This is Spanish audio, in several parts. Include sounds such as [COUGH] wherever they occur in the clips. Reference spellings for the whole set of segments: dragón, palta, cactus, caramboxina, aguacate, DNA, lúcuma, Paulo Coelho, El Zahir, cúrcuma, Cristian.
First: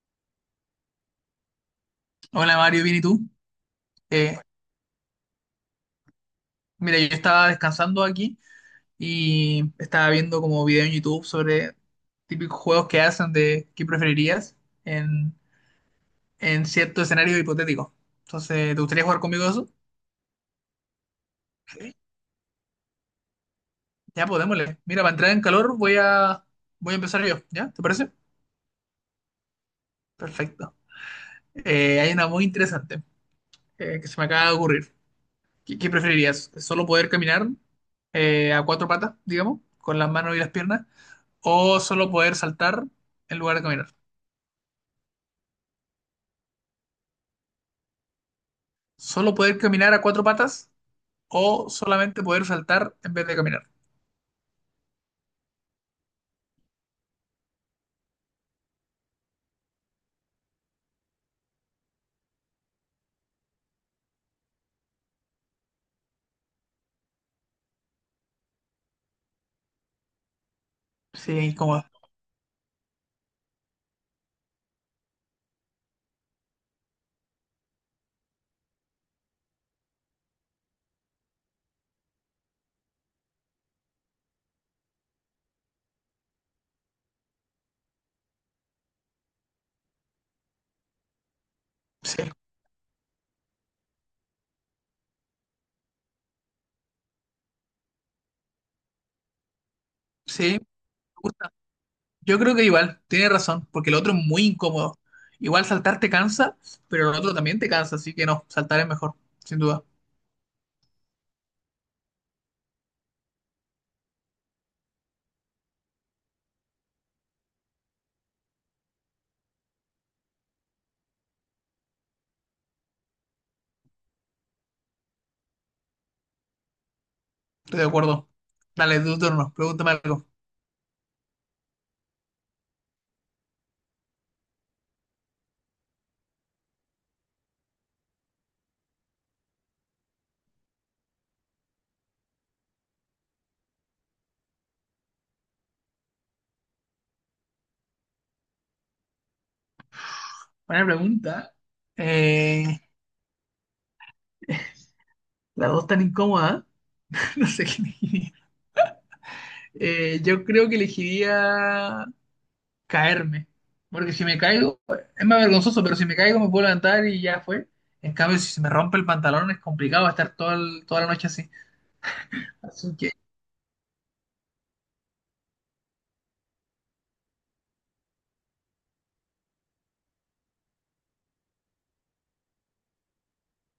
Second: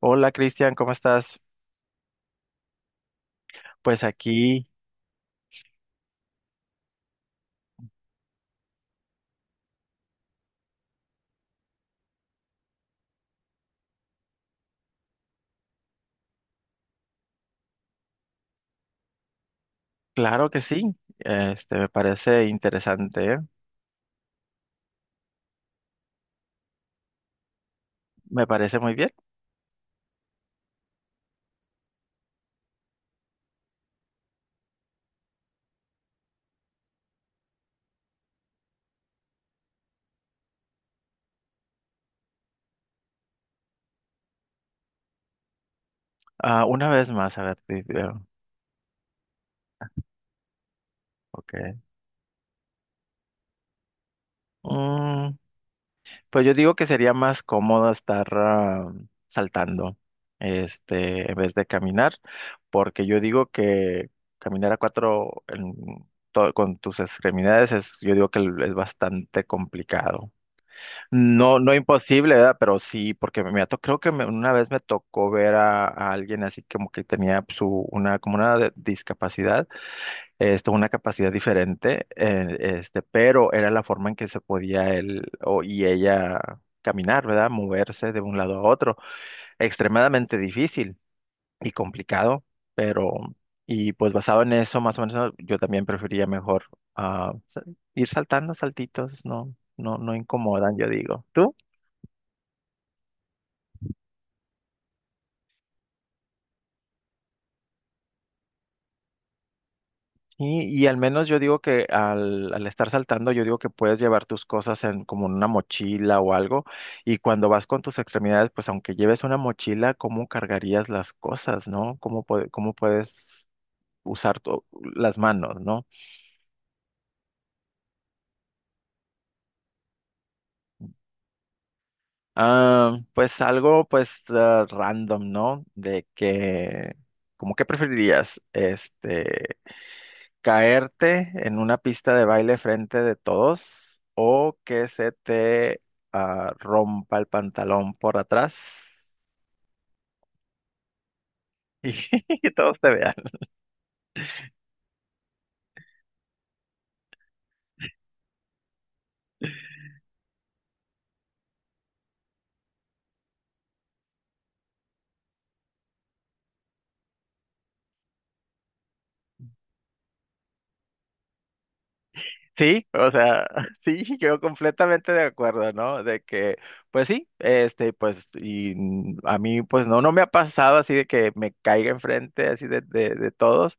Hola Cristian, ¿cómo estás? Hola Mario, bien, ¿y tú? Pues Eh, aquí, Mira, yo estaba descansando aquí y estaba viendo como video en YouTube sobre típicos juegos que hacen de qué preferirías en, en cierto escenario hipotético. Entonces, ¿te gustaría jugar conmigo eso? claro que sí, me Sí. parece interesante, ¿eh? Ya, pues démosle. Mira, para entrar en calor voy a empezar yo, ¿ya? ¿Te parece? Me parece muy bien. Perfecto. Hay una muy interesante que se me acaba de ocurrir. ¿Qué preferirías? ¿Solo poder caminar a cuatro patas, digamos, con las manos y las piernas? ¿O solo poder saltar en lugar de caminar? Ah, una vez más, a ver, Solo poder caminar a cuatro patas o ok. solamente poder saltar en vez de caminar. Mm, pues yo digo que sería más cómodo estar saltando, en vez de caminar, porque yo digo que caminar a cuatro en con tus extremidades es, yo digo que es bastante complicado. Sí, No, no incómodo. imposible, ¿verdad? Pero sí, porque me ha creo que una vez me tocó ver a alguien así como que tenía su, una, como una discapacidad, esto, una capacidad diferente, pero era la forma en que se podía él y ella caminar, ¿verdad? Moverse de un lado a otro. Extremadamente difícil y Sí, complicado, pero, y pues basado en eso, más o menos, yo también prefería mejor ah, sa- ir saltando saltitos, no, no, no sí, me incomodan, yo digo. gusta. ¿Tú? Yo creo que igual, tiene razón, porque el otro es muy incómodo. Igual saltar te cansa, pero el otro también te cansa, así que no, saltar es mejor, sin duda. Y al menos yo digo que al estar saltando, yo digo que puedes llevar tus cosas en como en una mochila o algo. Y cuando vas con tus extremidades, pues aunque lleves una mochila, ¿cómo cargarías las cosas, no? ¿Cómo, cómo puedes usar las manos, no? Estoy de acuerdo. Dale, tu turno, pregúntame algo. Ah, pues algo, pues random, ¿no? De que, ¿cómo que preferirías? Caerte en una pista de baile frente de todos o que se te rompa el pantalón por atrás Buena pregunta. [LAUGHS] y todos Eh, te vean. las dos tan incómodas. [LAUGHS] No sé qué elegiría. Yo creo que elegiría caerme. Porque si me caigo, es más vergonzoso, pero si me caigo me puedo levantar y ya fue. En cambio, si se me rompe el pantalón es complicado, va a estar toda, toda la noche así. Sí, Así o que sea, [LAUGHS] sí, yo completamente de acuerdo, ¿no? De que, pues sí, a mí, pues no, no me ha pasado así de que me caiga enfrente así de todos,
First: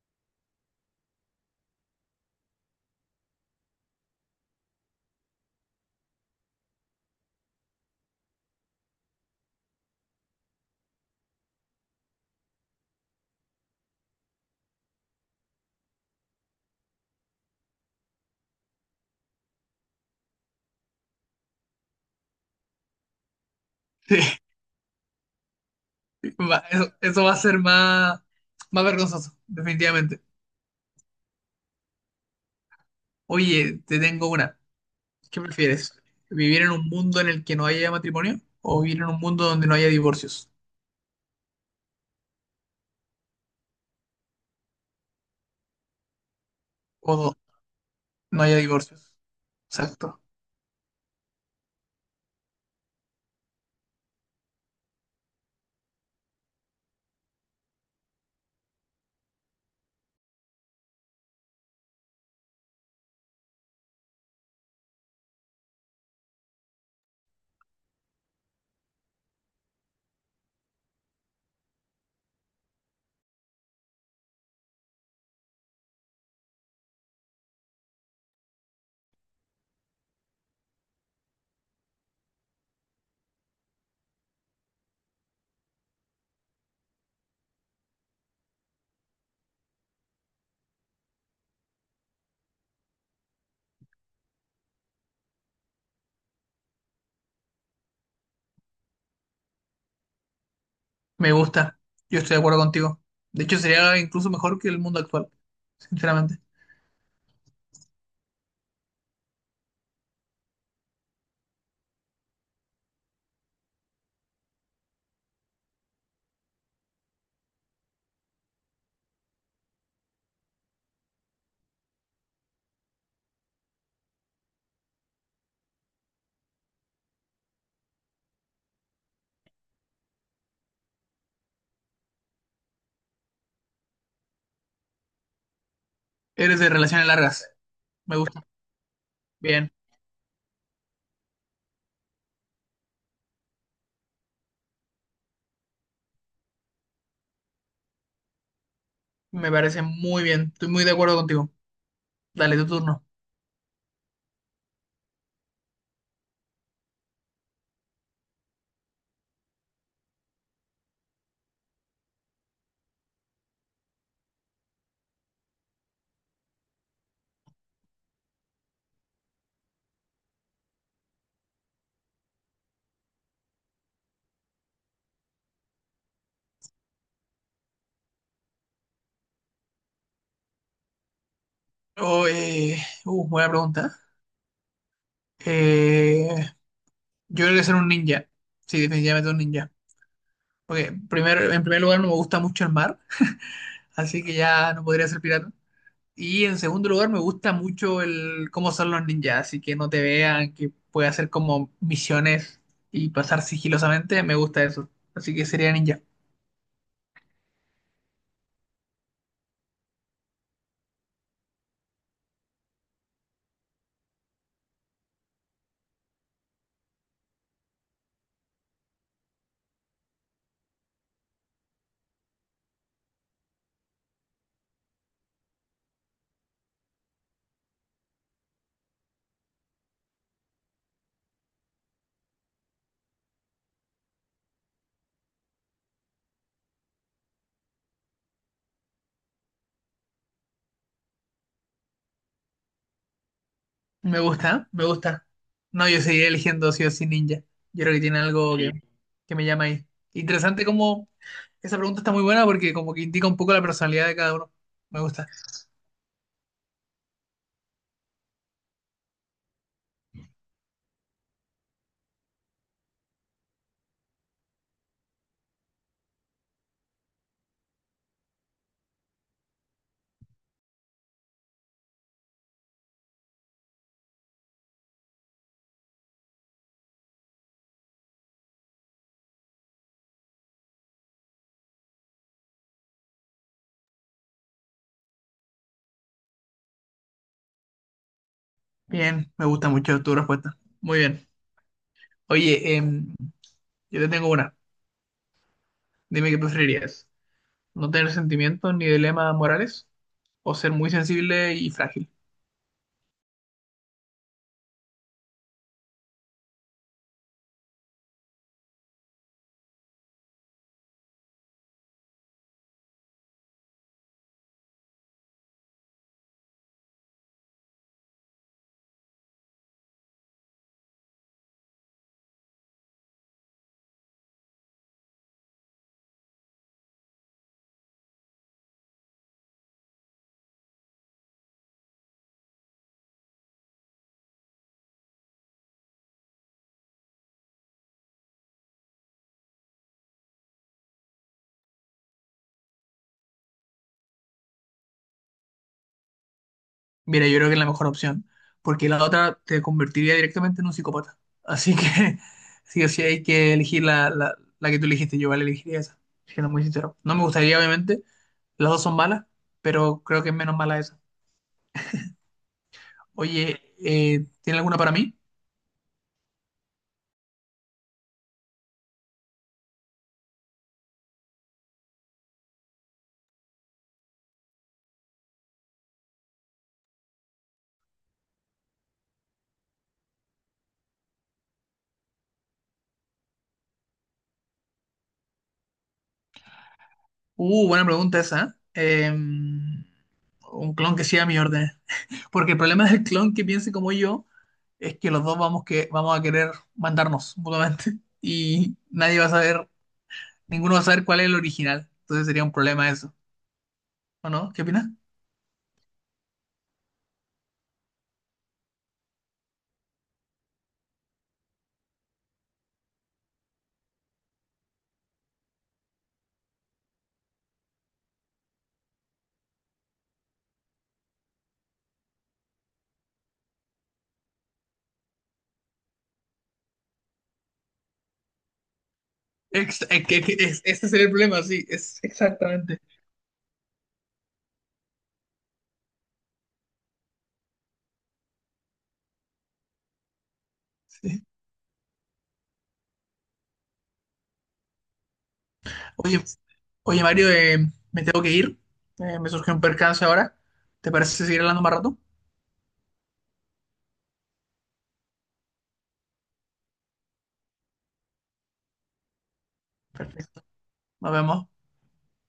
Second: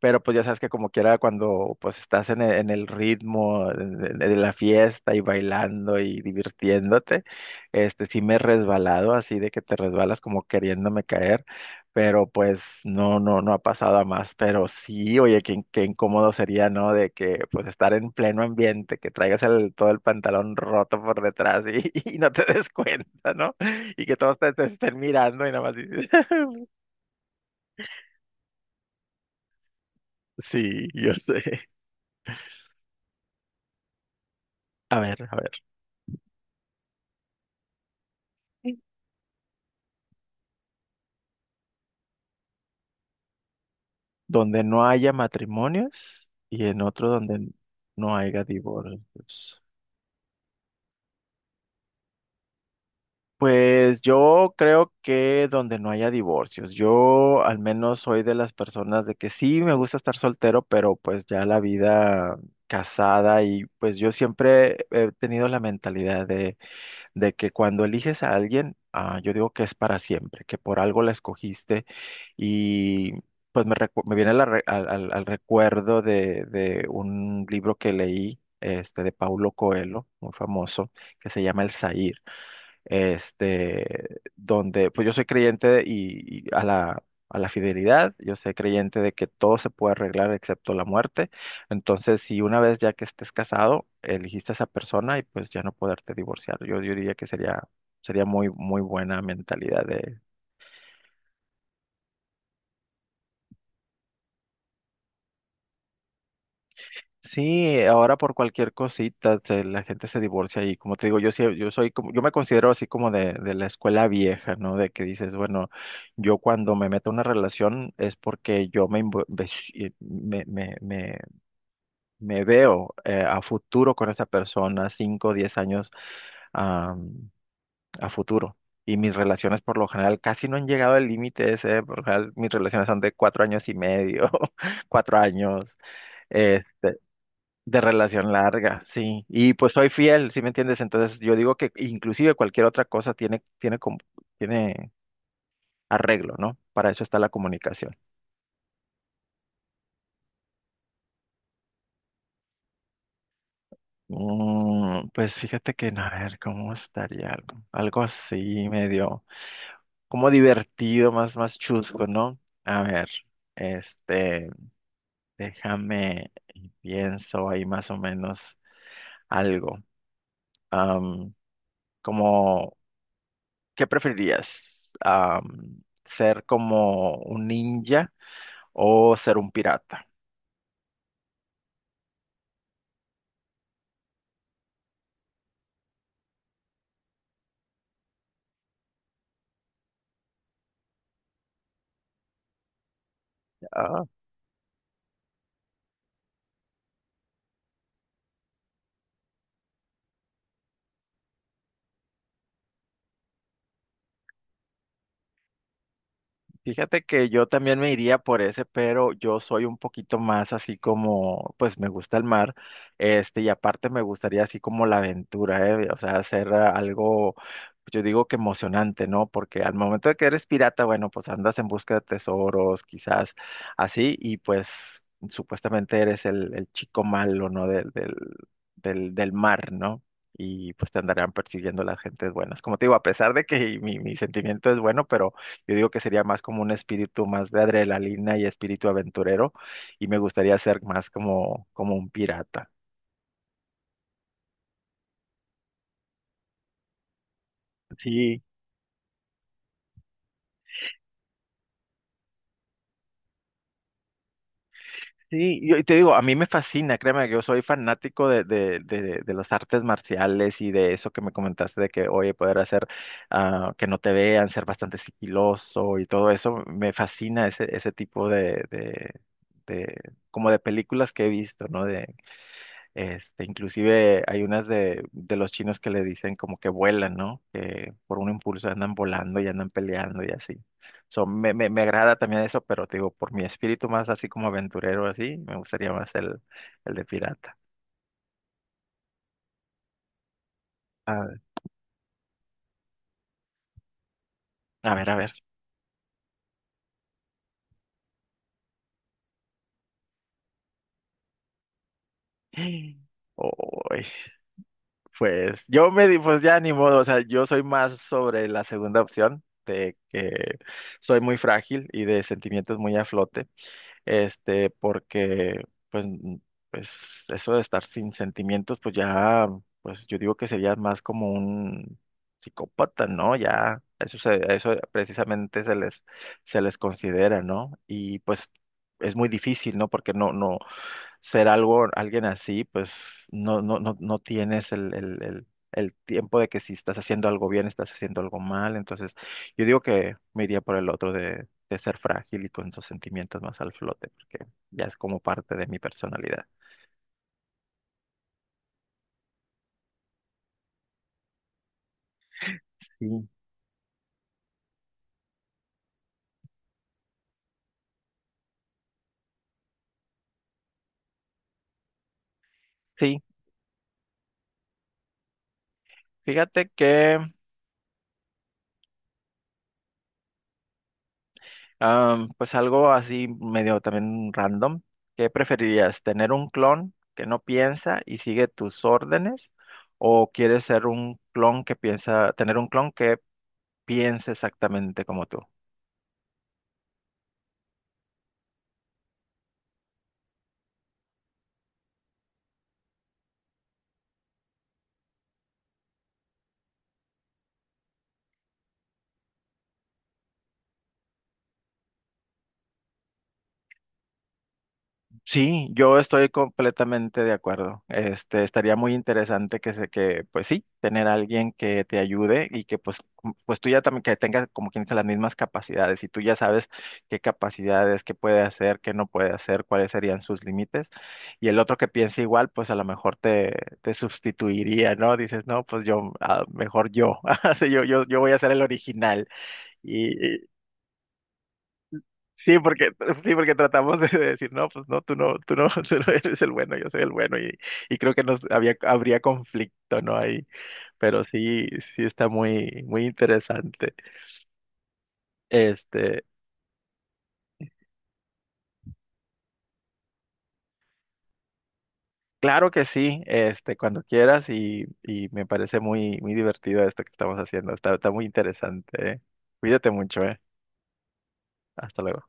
pero pues ya sabes que como quiera cuando pues estás en el ritmo de la fiesta y bailando y divirtiéndote, sí me he resbalado así de que te resbalas como queriéndome caer pero pues no, no, no ha pasado a más, pero sí, oye, qué, qué incómodo sería, ¿no? De que pues estar en pleno ambiente, que traigas el, todo el pantalón roto por detrás y, [LAUGHS] y no te des cuenta, ¿no? Y que todos te, [LAUGHS] te estén mirando y nada más dices, sí, [LAUGHS] eso va a ser más vergonzoso, definitivamente. sí, yo sé. Oye, te tengo una. A ¿Qué ver, prefieres? ¿Vivir en un mundo en el que no haya matrimonio o vivir en un mundo donde no haya divorcios? donde no haya matrimonios y en otro O do- donde no no haya haya divorcios. divorcios. Exacto. Pues yo creo que donde no haya divorcios, yo al menos soy de las personas de que sí me gusta estar soltero, pero pues ya la vida casada y pues yo siempre he tenido la mentalidad de que cuando eliges a alguien, yo digo que es para siempre, que por algo la escogiste y pues me, me viene la al recuerdo de un libro que leí, de Paulo Coelho, muy famoso, que se llama El Zahir, donde pues yo soy creyente y a la fidelidad, yo soy creyente de que todo se puede arreglar excepto la muerte. Entonces, si una vez ya que estés casado, elegiste a esa persona y pues ya no poderte divorciar, yo diría que sería, sería muy, muy buena mentalidad. Me gusta. Yo estoy de acuerdo contigo. De hecho, sería incluso mejor que el mundo actual, sinceramente. Sí, ahora por cualquier cosita la gente se divorcia y como te digo, yo sí, yo soy como, yo me considero así como de la escuela vieja, ¿no? De que dices, bueno, yo cuando me meto en una relación es porque yo me, me veo a futuro con esa persona, 5 o 10 años, am, a futuro. Y mis relaciones por lo general casi no han llegado al límite ese, por lo general mis relaciones son de cuatro años y medio, [LAUGHS] cuatro años. Eres eh, de relaciones largas. de Me relación gusta. larga, sí. Y Bien. pues soy fiel, ¿sí me entiendes? Entonces yo digo que inclusive cualquier otra cosa tiene, tiene, tiene arreglo, ¿no? Para eso está la comunicación. Me parece muy bien. Estoy muy de acuerdo contigo. Dale, tu turno. Pues fíjate que, no, a ver, ¿cómo estaría algo? Algo así, medio, como divertido, más, más chusco, ¿no? A ver, este, déjame, y pienso ahí más o menos algo. Am, como ¿Qué preferirías? ¿Ser como un ninja o ser un pirata? Oh, eh, Buena pregunta. Eh, yo creo que ser un ninja. Sí, definitivamente un ninja. En primer lugar no me gusta mucho el mar, así que ya no podría ser pirata. Y en segundo lugar me gusta mucho el cómo son los ninjas, así que no te vean, que pueda hacer como misiones y pasar sigilosamente. Me gusta eso. Así que sería ninja. Fíjate que yo también me iría por ese, pero yo soy un poquito más así como, pues me gusta el mar, y aparte me gustaría así como la aventura, ¿eh? O sea, hacer algo, yo digo que emocionante, ¿no? Porque al momento de que eres pirata, bueno, pues andas en busca de tesoros, quizás así, y pues supuestamente eres el chico malo, ¿no? Del mar, ¿no? Y pues te andarán persiguiendo las gentes buenas. Como te digo, a pesar de que mi sentimiento es bueno, pero yo digo que sería más como un espíritu más de adrenalina y espíritu aventurero y me gustaría ser más como, como un pirata. Me gusta, me gusta. No, yo seguiré eligiendo sí o sí ninja. Yo creo que tiene Sí, algo que, sí, que me llama ahí. Interesante como esa pregunta está muy buena porque como que indica un poco la personalidad de cada uno. Me gusta. sí, yo y te digo, a mí me fascina, créeme que yo soy fanático de las artes marciales y de eso que me comentaste de que, oye, poder hacer que no te vean, ser bastante sigiloso y todo eso, me fascina ese, ese tipo de, como de películas que he visto, ¿no? Este, inclusive hay unas de los chinos que le dicen como que vuelan, ¿no? Que por un impulso andan volando y andan peleando y así. So, me agrada también eso, pero te digo, por mi espíritu más así como aventurero, así, me gustaría más el de pirata. Bien, me gusta mucho tu respuesta. Muy A bien. ver, Oye, yo te tengo una. a ver, a ver. Dime qué preferirías. ¿No tener sentimientos ni dilemas morales? ¿O ser muy sensible y frágil? [GASPS] Uy, pues yo me di, pues ya ni modo, o sea, yo soy más sobre la segunda opción, de que soy muy frágil y de sentimientos muy a flote. Porque pues, pues eso de estar sin sentimientos, pues ya, pues yo digo que sería más como un psicópata, ¿no? Ya, eso se, a eso precisamente se les considera, ¿no? Y pues es muy difícil, ¿no? Porque no, no, ser algo, alguien así, pues no, no, no, no tienes el tiempo de que si estás haciendo algo bien, estás haciendo algo mal. Entonces, yo digo que me iría por el otro de ser frágil y con esos sentimientos más al flote, porque ya es como parte de mi personalidad. Mira, yo creo que es la mejor opción, porque la otra te convertiría directamente en un psicópata. Así que [LAUGHS] sí o sí hay Sí. que elegir la que tú elegiste, yo vale elegiría esa, siendo muy sincero. No me gustaría, obviamente, las dos son malas, pero creo que es menos mala esa. Sí, Oye, ¿tiene alguna para mí? fíjate que, pues algo así medio también random. ¿Qué preferirías? ¿Tener un clon que no piensa y sigue tus órdenes? ¿O quieres ser un clon que piensa, tener un clon que piensa exactamente como tú? Buena pregunta esa, ¿eh? Un clon que siga mi orden. Porque el problema del clon que piense como yo es que los dos vamos a querer mandarnos mutuamente y nadie va a saber. Ninguno va a saber cuál es el original. Entonces sería un problema eso. ¿O no? ¿Qué opinas? Sí, yo estoy completamente de acuerdo. Estaría muy interesante que se, que, pues sí, tener a alguien que te ayude y que pues, pues tú ya también que tengas como quien dice las mismas capacidades y tú ya sabes qué capacidades, qué puede hacer, qué no puede hacer, cuáles serían sus límites. Y el otro que piense igual, pues a lo mejor te sustituiría, ¿no? Dices, no, pues yo, ah, mejor yo. [LAUGHS] Sí, yo voy a ser el original. Ex- es que es- Ese sería el problema, sí. Es Sí, exactamente. porque, [LAUGHS] sí, porque tratamos de decir, no, pues no, tú no, tú no, [LAUGHS] tú no eres el bueno, yo soy el bueno, y creo que habría conflicto, ¿no? Ahí, pero Sí. sí, sí está muy, muy interesante. Oye, Este, oye, Mario, me tengo que ir. Me surgió un percance ahora. ¿Te parece seguir hablando más rato? claro que sí, cuando quieras, y me parece muy, muy divertido esto que estamos haciendo, está, está muy interesante, ¿eh? Cuídate mucho, ¿eh? Perfecto. Nos vemos. Hasta luego.